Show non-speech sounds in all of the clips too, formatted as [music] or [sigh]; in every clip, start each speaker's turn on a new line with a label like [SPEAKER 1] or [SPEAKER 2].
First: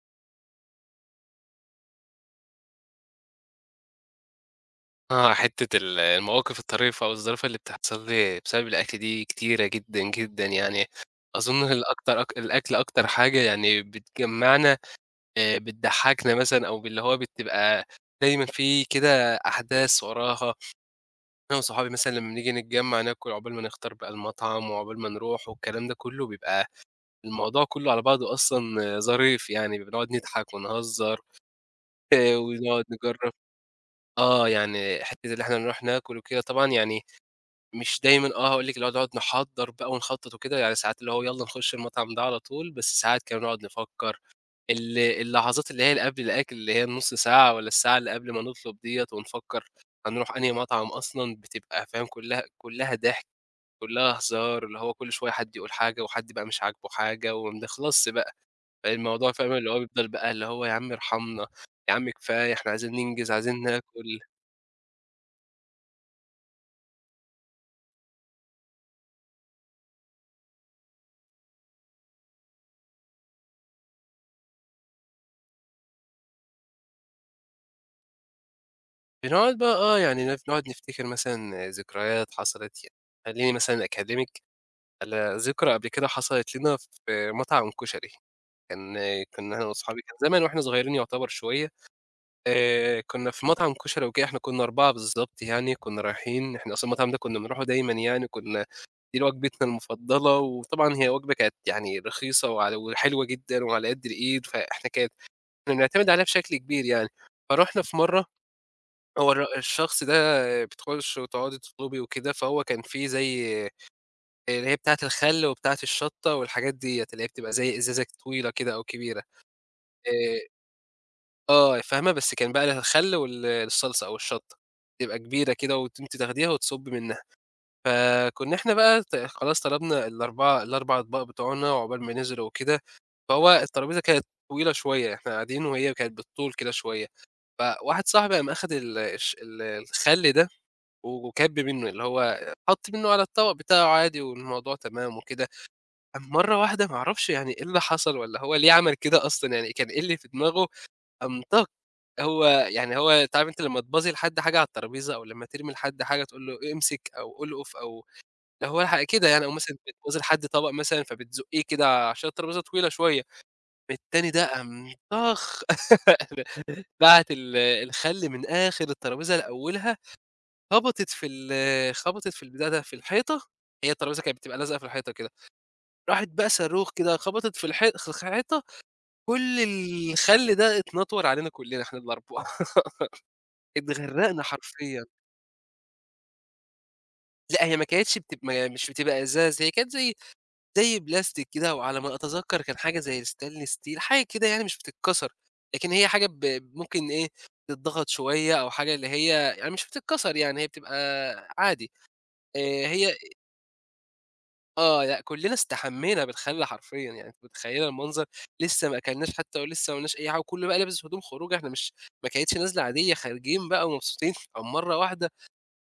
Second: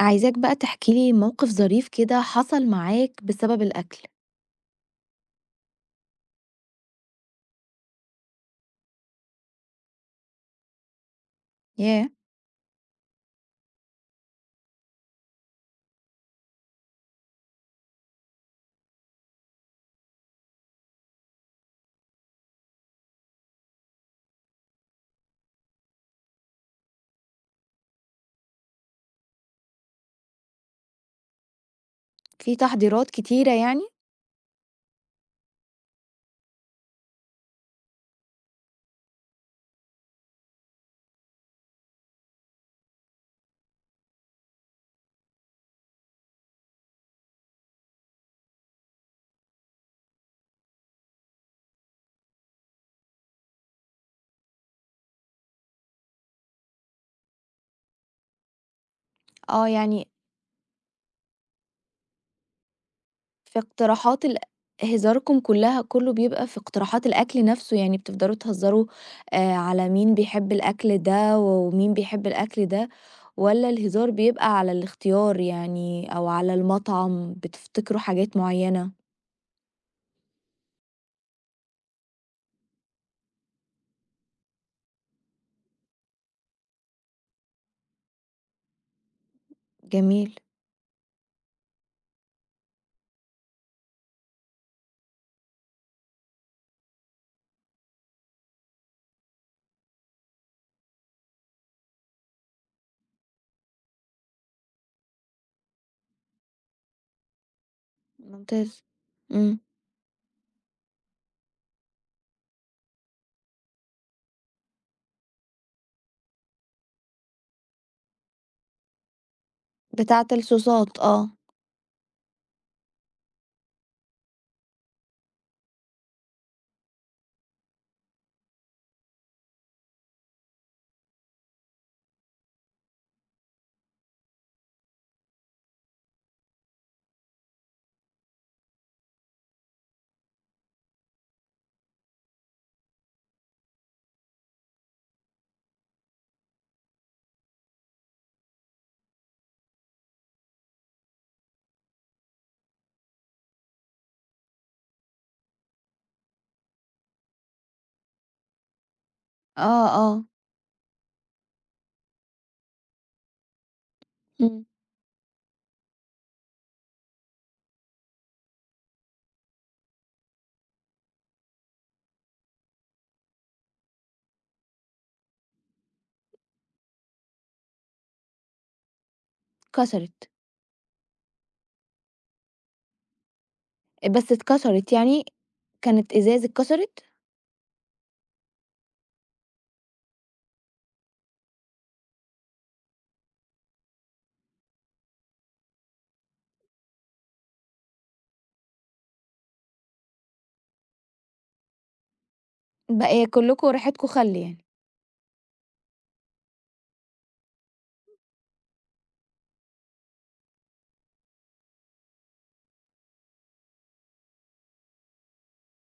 [SPEAKER 1] عايزاك بقى تحكي لي موقف ظريف كده حصل معاك بسبب الأكل.
[SPEAKER 2] حتّة المواقف الطريفة أو الظريفة اللي بتحصل لي بسبب الأكل دي كتيرة جدًا، جدًا يعني. أظن
[SPEAKER 1] ياه!
[SPEAKER 2] الأكتر الأكل أكتر حاجة يعني بتجمّعنا بتضحّكنا مثلًا أو باللي هو بتبقى دايمًا في كده أحداث وراها. أنا وصحابي مثلًا لمّا نيجي نتجمّع ناكل، عقبال ما نختار بقى المطعم وعقبال ما نروح والكلام ده كلّه، بيبقى الموضوع كلّه على بعضه أصلًا آه، ظريف يعني، بنقعد نضحك ونهزّر [laughs]
[SPEAKER 1] في
[SPEAKER 2] ونقعد
[SPEAKER 1] تحضيرات
[SPEAKER 2] نجرّب
[SPEAKER 1] كتيرة يعني
[SPEAKER 2] يعني حتّة اللي إحنا نروح ناكل وكده طبعًا يعني مش دايمًا آه، هاقول لِك اللي هو نقعد نحضّر بقى ونخطّط وكده، يعني ساعات اللي هو يالّا نخش المطعم ده على طول، بس ساعات كده نقعد نفكّر، اللحظات اللي هي اللي قبل الأكل اللي هي النُص ساعة والّا الساعة اللي قبل ما نطلب ديّة ونفكّر هنروح أنهي مطعم أصلًا، بتبقى فاهم كلّها كلّها ضحك، كلّها هزار، اللي هو كل شوية حد يقول حاجة وحد بقى مش عاجبه حاجة وما بنخلصش بقى، فالموضوع فاهمة
[SPEAKER 1] آه،
[SPEAKER 2] اللي هو بيفضل
[SPEAKER 1] يعني
[SPEAKER 2] بقى اللي هو يا عم ارحمنا، يا عم كفاية إحنا عايزين ننجز،
[SPEAKER 1] في
[SPEAKER 2] عايزين ناكل.
[SPEAKER 1] اقتراحات هزاركم كلها كله بيبقى في اقتراحات الأكل نفسه، يعني بتفضلوا تهزروا على مين بيحب الأكل ده ومين بيحب الأكل ده، والّا الهزار بيبقى على الاختيار يعني أو على المطعم بتفتكروا حاجات معينة؟
[SPEAKER 2] بنقعد بقى آه، يعني ن بنقعد نفتكر مثلًا ذكريات حصلت يعني خلّيني مثلًا أكلّمِك على ذكرى قبل كده حصلت لنا في مطعم كشري، كان كنا أنا وأصحابي كان
[SPEAKER 1] جميل،
[SPEAKER 2] زمان وإحنا صغيرين يعتبر شوية، كنا في مطعم كشري وكده إحنا كنا 4 بالضبط يعني، كنا رايحين إحنا أصلًا المطعم ده كنا بنروحه دايمًا يعني، كنا دي وجبتنا المفضلة، وطبعًا هي وجبة كانت يعني رخيصة وعلى وحلوة جدًا وعلى قد الإيد، فإحنا كانت كنا بنعتمد عليها بشكل كبير يعني، فرُحنا في مرة
[SPEAKER 1] ممتاز.
[SPEAKER 2] هو
[SPEAKER 1] إمم،
[SPEAKER 2] الشخص ده بتخشي وتقعدي تطلبي وكده، فهو كان في زي اللي هي بتاعة الخل وبتاعة الشطة والحاجات ديّة، اللي هي بتبقى زي إزازة طويلة كده أو كبيرة،
[SPEAKER 1] بتاعة
[SPEAKER 2] آآ
[SPEAKER 1] الصوصات آه،
[SPEAKER 2] فاهمة، بس كان بقى الخل وال الصلصة أو الشطة، تبقى كبيرة كده أنتِ تاخديها وتصُبّي منها، فكنا إحنا بقى خلاص طلبنا ال4 أطباق بتوعنا وعقبال ما نزلوا وكده، فهو الترابيزة كانت طويلة شوية، إحنا قاعدين وهي كانت بالطول كده شوية، فواحد صاحبي قام أخد ال الش ال الخل ده وكَب منّه، اللي هو حَط منّه على الطبق بتاعه عادي والموضوع تمام وكده، قام مرّة واحدة ما أعرفش يعني إيه اللي حصل والّا هو ليه عمل كده أصلًا، يعني كان إيه اللي في دماغه، قام طَق هو يعني هو أنت عارف أنت لمّا تبازي لحد حاجة على الترابيزة أو لمّا ترمي لحد حاجة تقول له إيه امسك أو ألقُف أو اللي هو الح كده يعني، أو مثلًا
[SPEAKER 1] آه،
[SPEAKER 2] بتبازي
[SPEAKER 1] آه،
[SPEAKER 2] لحد طبق مثلًا فبتزُقّيه كده عشان الترابيزة طويلة شوية، التاني ده
[SPEAKER 1] إمم،
[SPEAKER 2] قام طَخ [laughs] بعت الخَل من آخر الترابيزة لأولها خبطت في البتاع ده، في الحيطة، هي الترابيزة كانت بتبقى لازقة في الحيطة كده، راحت بقى صاروخ كده خبطت في الحيطة، كل
[SPEAKER 1] كسرت.
[SPEAKER 2] الخَل ده اتنطوَر علينا كلّنا إحنا ال4 [laughs]
[SPEAKER 1] بس
[SPEAKER 2] اتغرّقنا
[SPEAKER 1] اتكسرت
[SPEAKER 2] حرفيًا.
[SPEAKER 1] يعني، كانت إزاز اتكسرت،
[SPEAKER 2] لأ هي ما كانتش بتب ما مش بتبقى إزاز، هي كانت زي زي بلاستيك كده، وعلى ما أتذكّر كان حاجة زي الstainless steel حاجة كده يعني مش بتتكسر، لكن هي حاجة ممكن إيه، تتضغط شوية أو حاجة اللي هي يعني مش بتتكسر يعني، هي بتبقى عادي. هي
[SPEAKER 1] بقى كلّكم ريحتكم خَل يعني،
[SPEAKER 2] آه، لأ كُلّنا استحمّينا بالخَل حرفيًا، يعني أنتِ متخيّلة المنظر؟ لسه ما أكلناش حتى ولسه ما قلناش أي حاجة وكُلّه بقى لابس هدوم خروج، إحنا مش ما كانتش نازلة عادية، خارجين بقى ومبسوطين، قام مرّة واحدة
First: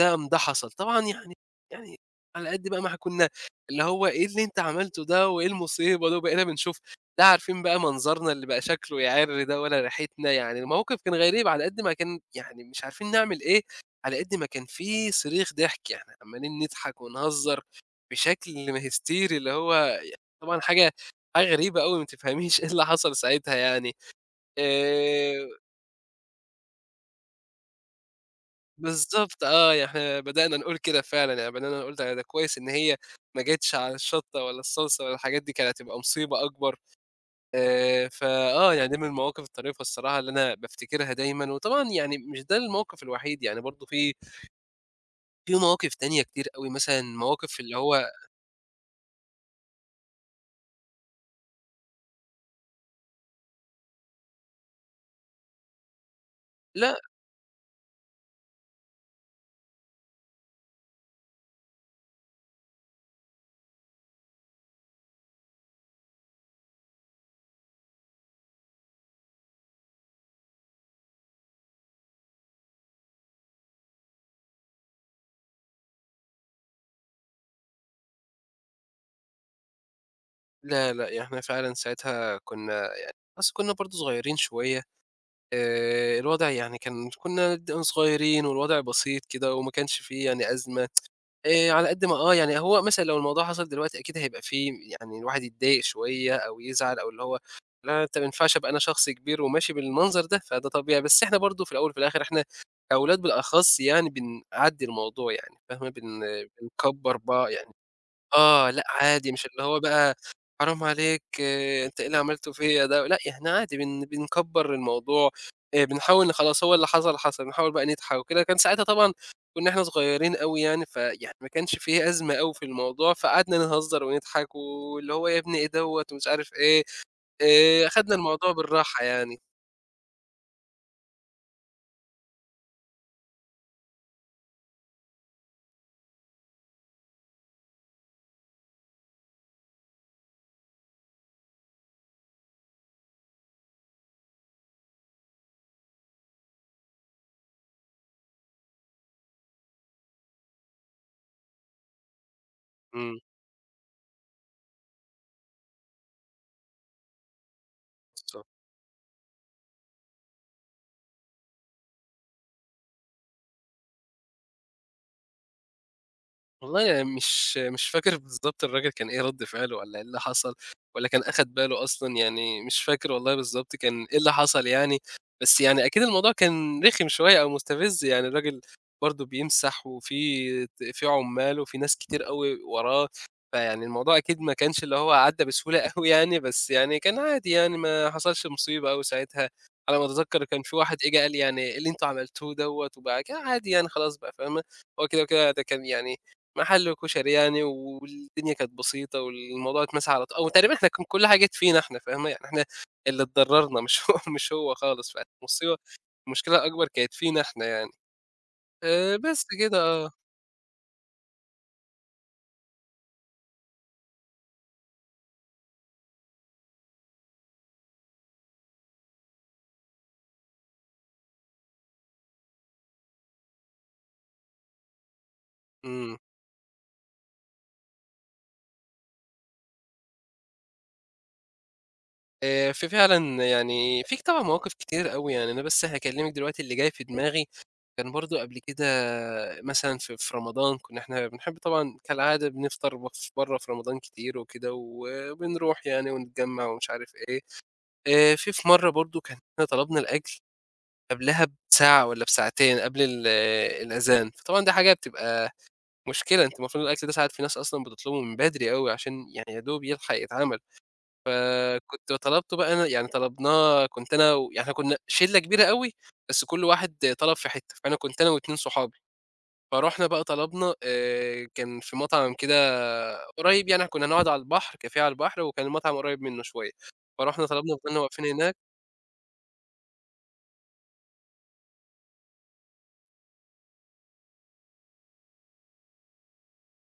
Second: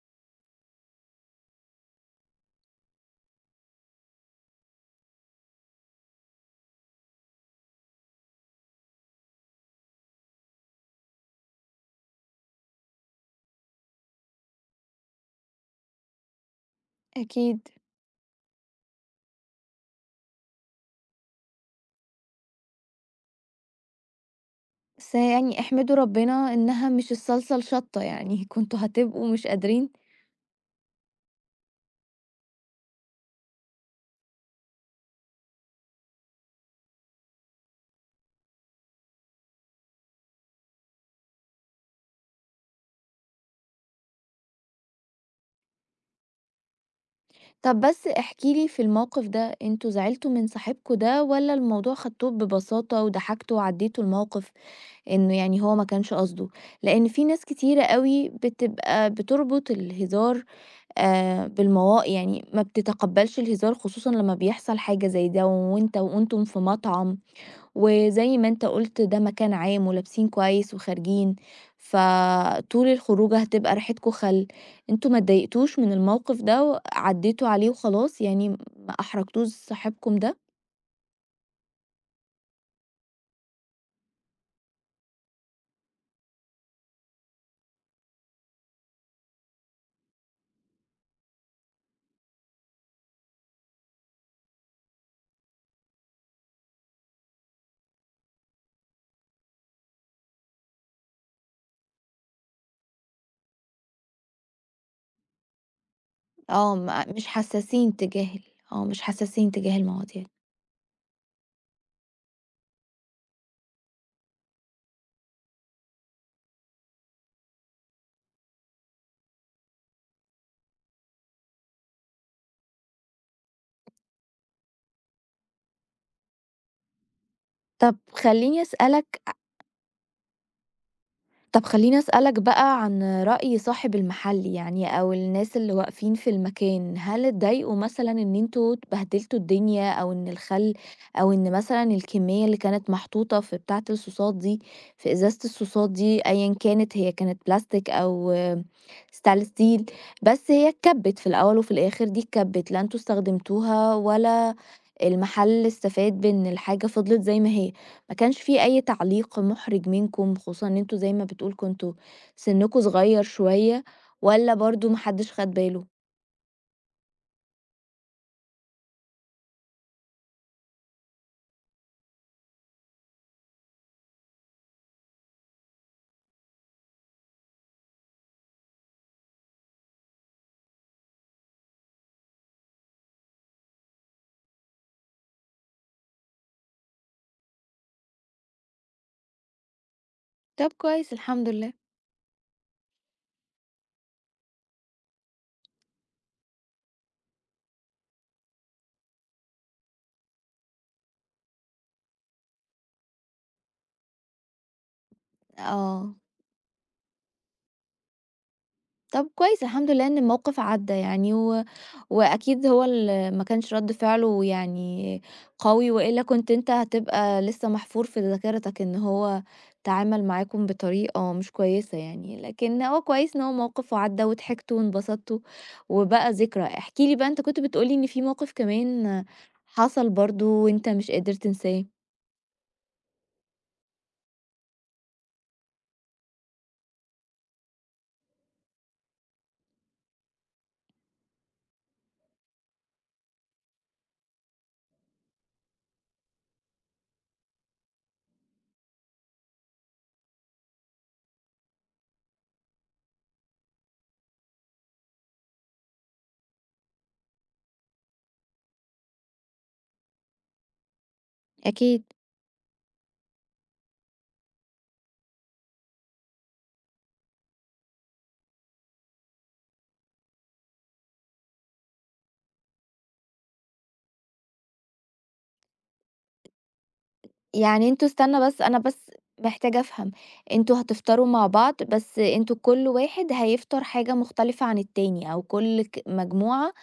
[SPEAKER 2] ده حصل. طبعًا يعني يعني على قد بقى ما إحنا كنا اللي هو إيه اللي أنت عملته ده وإيه المصيبة ده، وبقينا بنشوف لا عارفين بقى منظرنا اللي بقى شكله يعِر ده ولا ريحتنا، يعني الموقف كان غريب على قد ما كان يعني مش عارفين نعمل إيه، على قد ما كان في صريخ ضحك، يعني عمّالين نضحك ونهزر
[SPEAKER 1] أكيد،
[SPEAKER 2] بشكل ما هيستيري اللي هو ي طبعًا حاجة غريبة أوي ما تفهميش إيه اللي حصل ساعتها يعني.
[SPEAKER 1] بس
[SPEAKER 2] آآ
[SPEAKER 1] يعني احمدوا ربنا إنها مش الصلصة الشطّة يعني، [laughs] كنتم هتبقوا
[SPEAKER 2] بالضبط
[SPEAKER 1] مش
[SPEAKER 2] آه، يعني
[SPEAKER 1] قادرين
[SPEAKER 2] إحنا بدأنا نقول كده فعلًا، يعني بدأنا نقول ده ده كويس إن هي ما جاتش على الشطة ولا الصلصة ولا الحاجات دي، كانت هتبقى مصيبة أكبر. فآه، يعني دي من المواقف الطريفة الصراحة اللي أنا بافتكرها دايمًا، وطبعًا يعني مش ده الموقف الوحيد، يعني برضه في في مواقف تانية كتير أوي، مثلًا مواقف اللي
[SPEAKER 1] طب بس
[SPEAKER 2] هو
[SPEAKER 1] احكِ لي في الموقف ده، أنتم زعلتوا من صاحبكم ده والّا الموضوع خدتوه ببساطة وضحكتوا وعدّيتوا الموقف، إنه يعني هو ما كانش قصده؟
[SPEAKER 2] لأ،
[SPEAKER 1] لإن في ناس كتيرة أوي بتبقى بتربط الهزار بالموا يعني ما بتتقبّلش الهزار خصوصًا لمّا بيحصل حاجة زي ده وأنت وأنتم في مطعم وزي ما أنت قُلت ده مكان عام ولابسين كويس وخارجين، فطول الخروجة هتبقى ريحتكم خَل، أنتم ما اتضايقتوش من الموقف ده وعدّيتوا عليه وخلاص، يعني ما أحرجتوش صاحبكم ده؟
[SPEAKER 2] لا، لأ، يعني إحنا فعلًا ساعتها كنا يعني أصل كنا برضه صغيرين شوية، الوضع يعني كان كنا صغيرين والوضع بسيط كده وما كانش في يعني أزمة. على قد ما آه، يعني هو مثلًا لو الموضوع حصل دلوقتي أكيد هيبقى في يعني الواحد يتضايق شوية أو يزعل أو اللي هو لا أنت ما ينفعش أبقى أنا شخص كبير وماشي بالمنظر ده، فده طبيعي، بس إحنا برضه في الأول وفي الآخر إحنا كأولاد بالأخص يعني بنعدّي الموضوع يعني فاهمة،
[SPEAKER 1] آه، ما
[SPEAKER 2] بنكبّر
[SPEAKER 1] مش
[SPEAKER 2] يعني
[SPEAKER 1] حساسين تجاه ال
[SPEAKER 2] آه، لأ
[SPEAKER 1] آه، مش
[SPEAKER 2] عادي، مش
[SPEAKER 1] حساسين
[SPEAKER 2] اللي
[SPEAKER 1] تجاه
[SPEAKER 2] هو بقى
[SPEAKER 1] المواضيع. دي.
[SPEAKER 2] حرام عليك أنت إيه اللي عملته فيّا ده، لأ إحنا عادي بنكبّر الموضوع، بنحاول إن خلاص هو اللي حصل، حصل، بنحاول بقى نضحك وكده، كان ساعتها طبعًا كُنّا إحنا صغيّرين أوي يعني، فيعني ما كانش في أزمة أوي في الموضوع، فقعدنا نهزّر ونضحك واللي هو يا ابني إيه دوّة ومش عارف إيه،
[SPEAKER 1] طَب
[SPEAKER 2] أخدنا الموضوع
[SPEAKER 1] خلّيني
[SPEAKER 2] بالراحة
[SPEAKER 1] أسألك
[SPEAKER 2] يعني.
[SPEAKER 1] طب خلّيني أسألك بقى عن رأي صاحب المحل يعني أو الناس اللي واقفين في المكان، هل اتضايقوا مثلًا إن أنتم بهدلتوا الدنيا أو إن الخل أو إن مثلًا الكمية اللي كانت محطوطة في بتاعة الصوصات دي في إزازة الصوصات دي أيًا كانت هي كانت بلاستيك أو stainless steel بس هي اتكبِّت في الأول وفي الآخر دي اتكبِّت، لا أنتم
[SPEAKER 2] إمم.
[SPEAKER 1] استخدمتوها ولا المحل استفاد بإن الحاجة فضلت زي ما هي، ما كانش
[SPEAKER 2] بالضبط.
[SPEAKER 1] في أي تعليق مُحرِج منكم، خصوصًا إن أنتم زي ما بتقول كنتم سنكم صغير شوية والّا برضه ما حدش خد باله؟
[SPEAKER 2] والله يعني مش فاكر بالضبط الراجل كان إيه رَد فعله والّا إيه اللي حصل والّا كان أخَد باله أصلًا، يعني مش فاكر والله بالضبط كان إيه اللي حصل يعني، بس يعني أكيد الموضوع كان رخم شوية أو مستفِز، يعني الراجل برضه بيمسح وفي في عُمّال وفي ناس كتير أوي وراه، فيعني الموضوع أكيد ما كانش اللي هو عدّى بسهولة [laughs] أوي يعني، بس يعني كان عادي يعني ما حصلش مصيبة أوي ساعتها، على ما أتذكّر كان
[SPEAKER 1] طب
[SPEAKER 2] في واحد
[SPEAKER 1] كويس
[SPEAKER 2] إجا قال لي
[SPEAKER 1] الحمد
[SPEAKER 2] يعني:
[SPEAKER 1] لله.
[SPEAKER 2] إيه "اللي أنتم عملتوه دوّة" وبعد كده عادي يعني خلاص بقى فاهمة، هو كده وكده ده كان يعني محل كشري يعني والدنيا كانت بسيطة والموضوع اتمسح على طو أو تقريبًا إحنا كان كل حاجة جات فينا إحنا فاهمة، يعني إحنا اللي اتضررنا مش هو [laughs] مش هو خالص، فالمصيبة
[SPEAKER 1] آه.
[SPEAKER 2] المشكلة الأكبر كانت فينا إحنا يعني.
[SPEAKER 1] طب
[SPEAKER 2] بس
[SPEAKER 1] كويس
[SPEAKER 2] كده
[SPEAKER 1] الحمد لله
[SPEAKER 2] آه،
[SPEAKER 1] إن الموقف عدّى يعني وأكيد هو ما كانش رَد فعله يعني قوي وإلا كنت أنت هتبقى لسه محفور في ذاكرتك إن هو تعامل معاكم بطريقة مش كويسة يعني، لكن هو كويس إن هو موقف وعدّى وضحكتوا وانبسطتوا
[SPEAKER 2] إمم.
[SPEAKER 1] وبقى ذكرى. احكِ لي بقى أنت كنت بتقول لي إن في موقف كمان حصل برضه وأنت مش قادر تنساه.
[SPEAKER 2] ففعلًا يعني في طبعًا مواقف كتير أوي يعني، أنا بس هاكلمِك دلوقتي اللي جاي في دماغي، كان برضه قبل كده مثلًا في رمضان كنا إحنا بنحب طبعًا كالعادة بنفطر ف برّه في رمضان كتير وكده، وبنروح يعني ونتجمّع ومش عارف إيه. في مرّة برضه كان إحنا طلبنا الأكل قبلها بساعة والّا بساعتين قبل ال آه، الأذان، فطبعًا دي حاجة بتبقى مشكلة، أنت المفروض الأكل ده ساعات في ناس أصلًا بتطلبه من بدري أوي عشان يعني يا دوب يلحق يتعمل،
[SPEAKER 1] أكيد.
[SPEAKER 2] فكنت طلبته بقى أنا يعني طلبناه كنت أنا و يعني إحنا كنا شِلّة كبيرة أوي، بس كل واحد طلب في حتّة، فأنا كنت أنا و2 صحابي، فرُحنا بقى طلبنا كان في مطعم كده قريب يعني كنا هنقعد على البحر، كافيه على البحر وكان المطعم قريب منه شوية، فرُحنا طلبنا
[SPEAKER 1] يعني
[SPEAKER 2] وفضلنا
[SPEAKER 1] أنتم
[SPEAKER 2] واقفين
[SPEAKER 1] استنى
[SPEAKER 2] هناك
[SPEAKER 1] بس أنا بس محتاجة أفهم، أنتم هتفطروا مع بعض بس أنتم كل واحد هيفطر حاجة مختلفة عن التاني، أو كل مجموعة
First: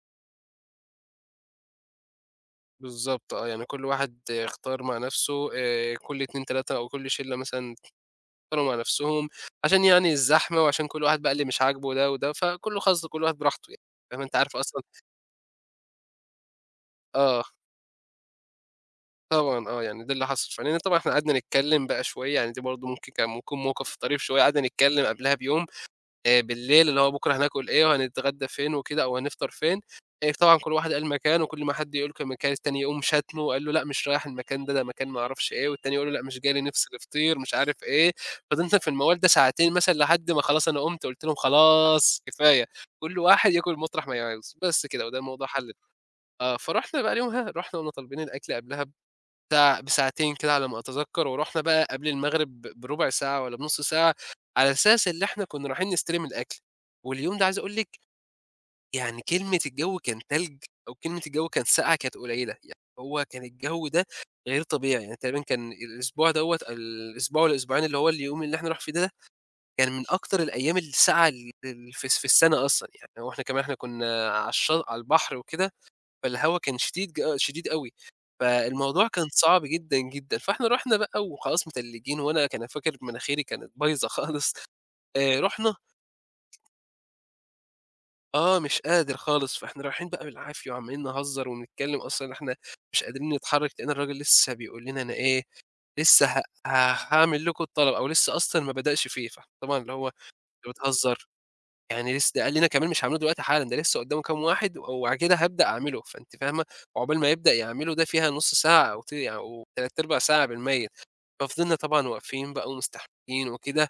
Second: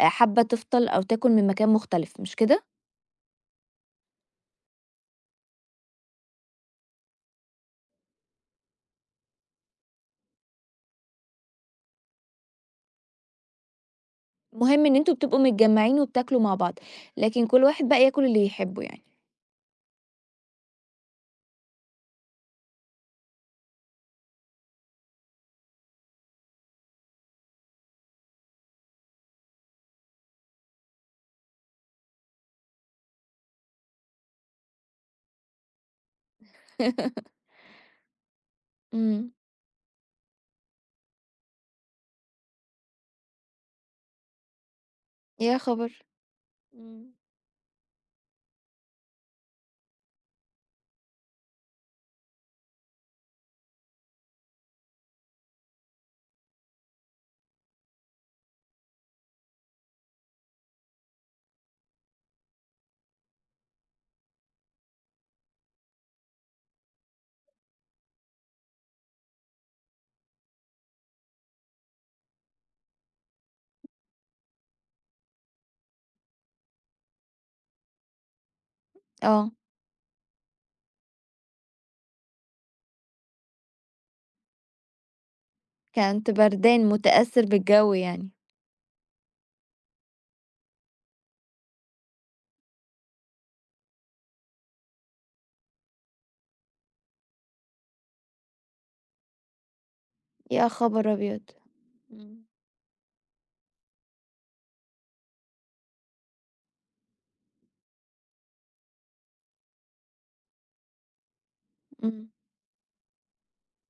[SPEAKER 1] حابة تفطر أو تاكل من مكان مختلف مش كده؟
[SPEAKER 2] بالضبط آه، يعني كل واحد اختار مع نفسه كل 2، 3 أو كل شلة مثلًا اختاروا مع نفسهم، عشان يعني الزحمة وعشان كل واحد بقى اللي مش عاجبه ده وده، فكله خاص كل واحد براحته يعني، فاهم أنت عارف أصلًا
[SPEAKER 1] المهم إن أنتم بتبقوا متجمعين وبتاكلوا مع بعض،
[SPEAKER 2] آه،
[SPEAKER 1] لكن كل واحد بقى ياكل اللي يحبه يعني.
[SPEAKER 2] طبعًا آه، يعني ده اللي حصل، فلإن طبعًا إحنا قعدنا نتكلم بقى شوية، يعني دي برضه ممكن كان ممكن موقف طريف شوية، قعدنا نتكلم قبلها بيوم بالليل، اللي هو بُكرة هناكل إيه وهنتغدى فين وكده أو هنفطر فين، طبعًا كل واحد قال مكان، وكل ما حد يقول مكان التاني يقوم شاتمه وقال له: "لأ مش رايح المكان ده، ده مكان ما أعرفش إيه." والتاني يقول له: "لأ مش جاي لي نفسي الفطير."
[SPEAKER 1] [laughs]
[SPEAKER 2] مش عارف إيه، فضلنا في الموال ده
[SPEAKER 1] إمم،
[SPEAKER 2] ساعتين مثلًا لحد ما خلاص أنا قُمت قُلت لهم: "خلاص كفاية، كل واحد ياكل مطرح ما يعوز." بس كده، وده الموضوع
[SPEAKER 1] يا
[SPEAKER 2] حَل.
[SPEAKER 1] خبر!
[SPEAKER 2] آه، فرُحنا
[SPEAKER 1] إمم،
[SPEAKER 2] بقى اليومها، رُحنا قمنا طالبين الأكل قبلها ساعة بساعتين كده على ما أتذكّر، ورُحنا بقى قبل المغرب بربع ساعة والّا بنُص ساعة، على أساس اللي إحنا كنّا رايحين نستلم الأكل، واليوم ده عايز أقول لِك يعني كلمة الجو كان تلج أو كلمة الجو كان ساقعة كانت قليّلة، يعني هو كان الجو ده غير طبيعي، يعني تقريبًا كان الأسبوع دوّة الأسبوع والّا الأسبوعين اللي هو اليوم اللي إحنا رايح فيه ده، كان من أكتر الأيام الساقعة ال ال في الس في السنة أصلًا، يعني هو إحنا كمان إحنا كنّا على البحر وكده، فالهوا كان شديد أوي، فالموضوع كان
[SPEAKER 1] آه،
[SPEAKER 2] صعب جدًا، جدًا، فإحنا رُحنا بقى وخلاص متلجين وأنا كان فاكر مناخيري كانت بايظة خالص، رُحنا
[SPEAKER 1] كنت بردان متأثر بالجو يعني،
[SPEAKER 2] آه، مش قادر خالص، فإحنا رايحين بقى بالعافية وعمالين نهزر ونتكلم أصلًا إحنا مش قادرين نتحرك، لقينا الراجل لسه بيقول لنا أنا إيه، لسه ه ه هاعمل لكم الطلب أو لسه أصلًا ما بدأش فيه، فإحنا طبعًا اللي هو
[SPEAKER 1] يا
[SPEAKER 2] أنت
[SPEAKER 1] خبر
[SPEAKER 2] بتهزر!
[SPEAKER 1] أبيض!
[SPEAKER 2] يعني لسه
[SPEAKER 1] إمم،
[SPEAKER 2] ده قال لي أنا كمان مش هاعمله دلوقتي حالًا، ده لسه قدّامه كام واحد وبعد كده هابدأ أعمله، فأنتِ فاهمة، وعقبال ما يبدأ يعمله ده فيها نُص ساعة أو ت يعني أو 3/4 ساعة بالمَيّت، ففضلنا طبعًا
[SPEAKER 1] إمم،
[SPEAKER 2] واقفين بقى ومستحملين وكده،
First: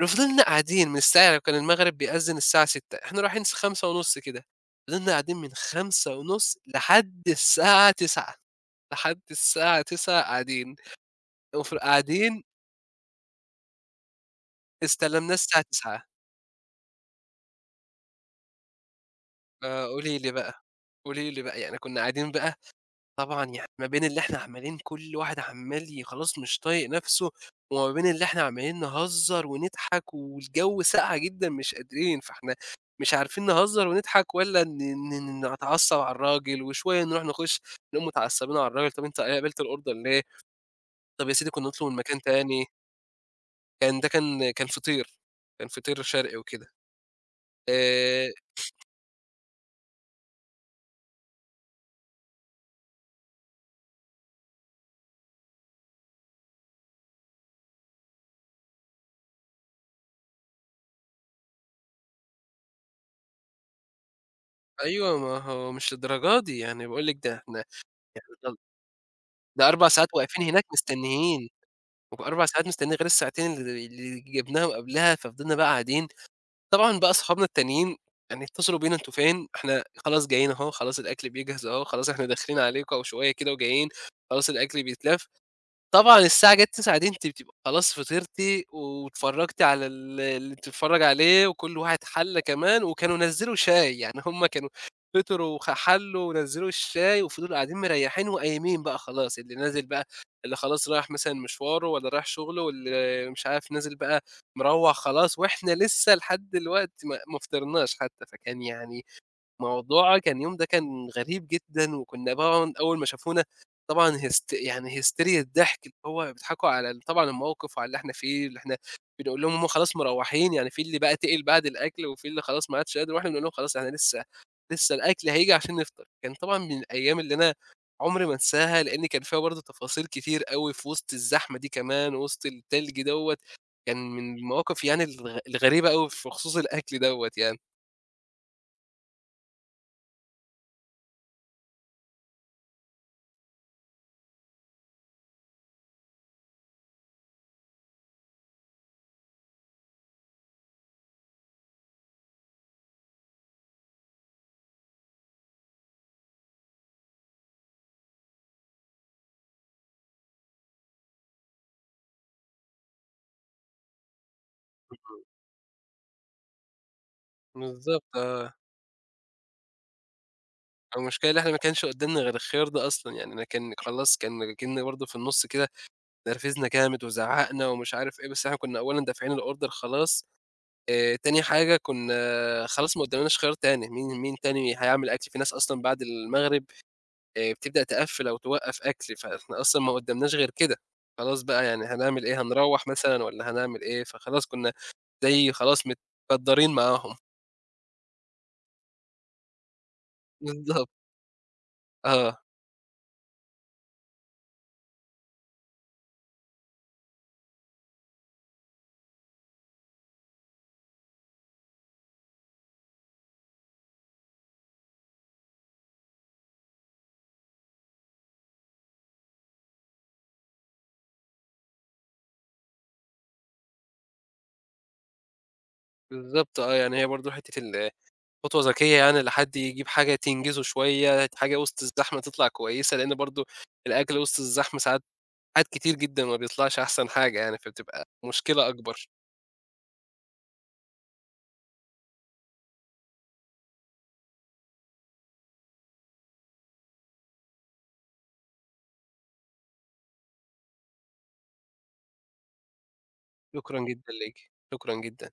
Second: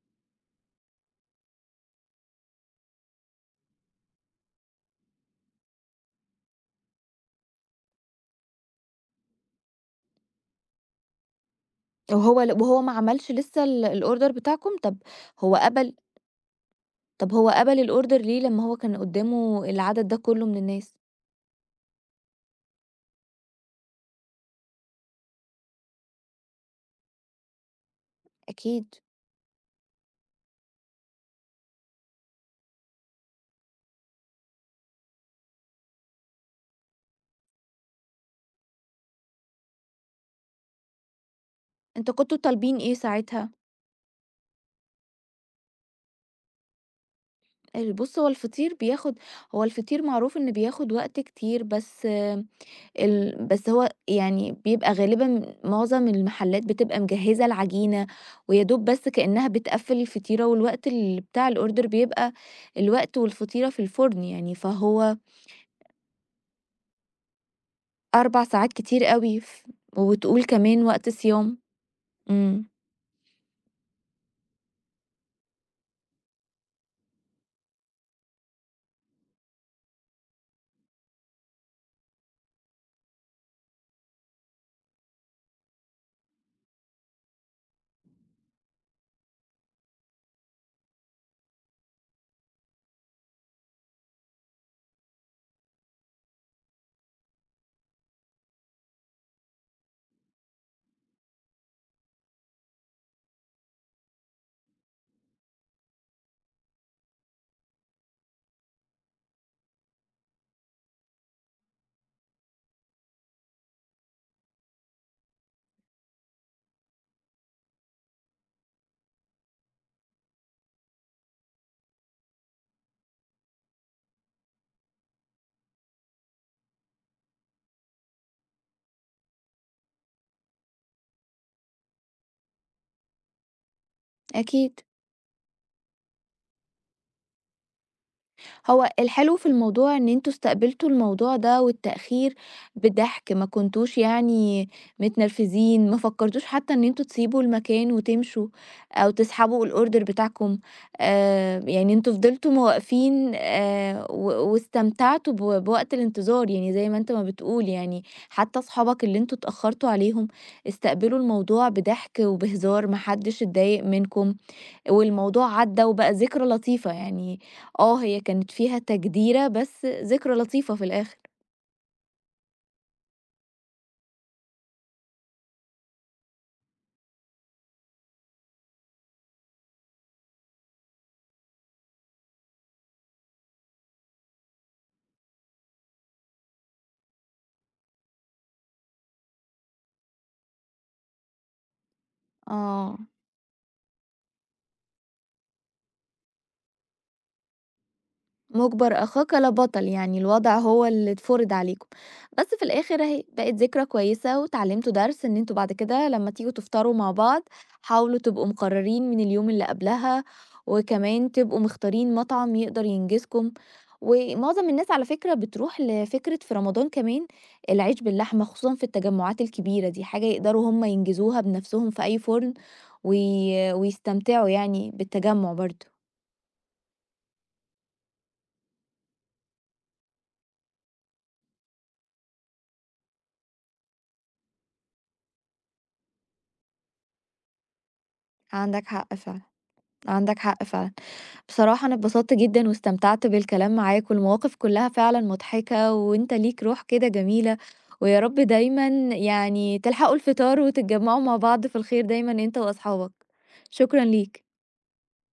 [SPEAKER 2] فضلنا قاعدين من الساعة لو كان المغرب بيأذّن الساعة 18:00 إحنا رايحين 17:30 كده، فضلنا قاعدين من 17:30 لحد الساعة 21:00 لحد الساعة 21:00 قاعدين، قاعدين
[SPEAKER 1] وهو ما عملش لسه الorder بتاعكم؟
[SPEAKER 2] استلمناه
[SPEAKER 1] هو
[SPEAKER 2] الساعة
[SPEAKER 1] قبل
[SPEAKER 2] 21:00
[SPEAKER 1] طب هو قبل الorder ليه لمّا هو كان قدّامه العدد ده
[SPEAKER 2] فقولي لي
[SPEAKER 1] كلّه
[SPEAKER 2] بقى،
[SPEAKER 1] من الناس؟
[SPEAKER 2] قولي لي بقى، يعني كنا قاعدين بقى طبعًا يعني ما بين اللي إحنا عمّالين كل واحد عمّال خلاص مش طايق نَفْسه، وما بين اللي إحنا عمّالين
[SPEAKER 1] أكيد.
[SPEAKER 2] نهزّر ونضحك والجو ساقعة جدًا مش قادرين، فإحنا مش عارفين نهزّر ونضحك والّا ن ن ن نتعصّب على الراجل، وشوية نروح نخُش نقوم متعصّبين على الراجل، "طَب أنت قبلت الorder ليه؟ طَب يا سيدي كنّا نطلب من
[SPEAKER 1] أنتوا
[SPEAKER 2] مكان
[SPEAKER 1] كنتوا
[SPEAKER 2] تاني."
[SPEAKER 1] طالبين إيه ساعتها؟
[SPEAKER 2] كان ده كان كان فطير، كان فطير شرقي وكده.
[SPEAKER 1] بُص
[SPEAKER 2] آآ
[SPEAKER 1] هو الفطير بياخد هو الفطير معروف إن بياخد وقت كتير، بس آه، بس هو يعني بيبقى غالبًا معظم المحلات بتبقى مجهّزة العجينة، ويا دوب بس كإنّها بتقفّل الفطيرة، والوقت بتاع الorder بيبقى الوقت والفطيرة في الفُرن يعني، فهو
[SPEAKER 2] أيوه، ما هو مش للدرجة دي، يعني باقول لك ده إحنا
[SPEAKER 1] 4 ساعات كتير أوي، ف
[SPEAKER 2] ده 4 ساعات واقفين
[SPEAKER 1] وبتقول
[SPEAKER 2] هناك
[SPEAKER 1] كمان وقت
[SPEAKER 2] مستنيين.
[SPEAKER 1] صيام.
[SPEAKER 2] و4 ساعات
[SPEAKER 1] إمم،
[SPEAKER 2] مستنيين غير الساعتين اللي اللي جبناهم قبلها، ففضلنا بقى قاعدين. طبعًا بقى أصحابنا التانيين يعني اتصلوا بينا "أنتم فين؟ إحنا خلاص جايين أهو، خلاص الأكل بيجهز أهو، خلاص إحنا داخلين عليكم أهو شوية كده وجايين، خلاص الأكل بيتلَّف." طبعًا الساعة جات 21:00 دي أنتِ بتبقى خلاص فطرتِ واتفرّجتِ على ال اللي بتتفرّج عليه وكل واحد حَلّة كمان وكانوا نزّلوا شاي، يعني هم كانوا فطروا حلّوا ونزّلوا الشاي وفضلوا قاعدين مريّحين وقايمين بقى خلاص، اللي نازل بقى اللي خلاص رايح مثلًا مشواره والّا رايح شُغله واللي مش عارف نازل بقى مروّح خلاص وإحنا لسه لحد دلوقتي ما فطرناش حتّى، فكان يعني موضوعها كان اليوم ده كان غريب جدًا، وكنا طبعًا أول ما شافونا طبعًا هستيريا الضحك، اللي هو بيضحكوا على ال طبعًا الموقف وعلى اللي إحنا فيه، اللي إحنا بنقول لهم هم خلاص مروّحين، يعني في اللي بقى تقِل بعد الأكل، وفي اللي خلاص ما عادش قادر، وإحنا بنقول لهم خلاص إحنا لسه الأكل هييجي عشان نفطر. كان طبعًا من الأيام اللي أنا عمري ما أنساها، لإن كان فيها برضه تفاصيل كتير أوي في وسط الزحمة دي كمان، وسط التلج دوّة، كان من
[SPEAKER 1] أكيد.
[SPEAKER 2] المواقف يعني الغريبة أوي في خصوص الأكل دوّة يعني.
[SPEAKER 1] هو الحلو في الموضوع إن أنتم استقبلتوا الموضوع ده والتأخير بضحك، ما كنتوش يعني متنرفزين، ما فكرتوش حتى إن أنتم تسيبوا المكان وتمشوا أو تسحبوا الأوردر بتاعكم، يعني أنتم فضلتم واقفين و واستمتعتوا بوقت الانتظار، يعني زي ما أنت ما بتقول يعني حتى أصحابك اللي أنتم اتأخرتوا عليهم استقبلوا الموضوع بضحك وبهزار، ما حدش اتضايق منكم. والموضوع عدّى وبقى ذكرى لطيفة، يعني آه،
[SPEAKER 2] بالضبط
[SPEAKER 1] هي كانت
[SPEAKER 2] آه.
[SPEAKER 1] فيها تجديرة بس ذكرى لطيفة في الآخر.
[SPEAKER 2] المشكلة إن إحنا ما كانش قدّامنا غير الخيار ده أصلًا، يعني أنا كان خلاص كان كأن برضه في النُص كده نرفزنا جامد وزعّقنا ومش عارف إيه، بس إحنا كنا أولًا دافعين الorder خلاص، تاني حاجة كنا خلاص ما قدّامناش خيار تاني، مين تاني هيعمل أكل؟ في ناس أصلًا بعد المغرب بتبدأ تقفّل أو توقّف أكل، فإحنا أصلًا ما قدّامناش غير كده، خلاص بقى يعني هنعمل إيه، هنروّح
[SPEAKER 1] آه.
[SPEAKER 2] مثلًا والّا هنعمل إيه؟ فخلاص كنا زي خلاص متقدّرين معاهم.
[SPEAKER 1] مُجبر أخاك لا بطل، يعني الوضع هو
[SPEAKER 2] بالضبط،
[SPEAKER 1] اللي اتفرض عليكم،
[SPEAKER 2] آه،
[SPEAKER 1] بس في الآخر أهي بقت ذكرى كويسة واتعلمتوا درس إن أنتم بعد كده لمّا تيجوا تفطروا مع بعض حاولوا تبقوا مقررين من اليوم اللي قبلها، وكمان تبقوا مختارين مطعم يقدر ينجزكم، ومعظم الناس على فكرة بتروح لفكرة في رمضان كمان العيش باللحمة خصوصًا في التجمعات الكبيرة دي، حاجة يقدروا هُم ينجزوها بنفسهم في أي فرن وي ويستمتعوا يعني بالتجمع برضه،
[SPEAKER 2] بالضبط آه، يعني هي برضه حتّة ال خطوة ذكية يعني لحد يجيب حاجة تنجزه شوية، حاجة وسط الزحمة تطلع كويسة، لإن برضه الأكل وسط الزحمة ساعات كتير جدًا ما بيطلعش أحسن حاجة يعني، فبتبقى مشكلة
[SPEAKER 1] عندك
[SPEAKER 2] أكبر.
[SPEAKER 1] حق فعلًا. عندك حق فعلًا. بصراحة أنا اتبسطت جدًا واستمتعت بالكلام معاك، والمواقف كلها فعلًا مضحكة، وأنت ليك روح كده جميلة، ويا رب دايمًا يعني تلحقوا الفطار وتتجمعوا مع بعض في الخير دايمًا أنت وأصحابك.
[SPEAKER 2] شكرًا
[SPEAKER 1] شكرًا
[SPEAKER 2] جدًا ليكِ،
[SPEAKER 1] ليك.
[SPEAKER 2] شكرًا جدًا.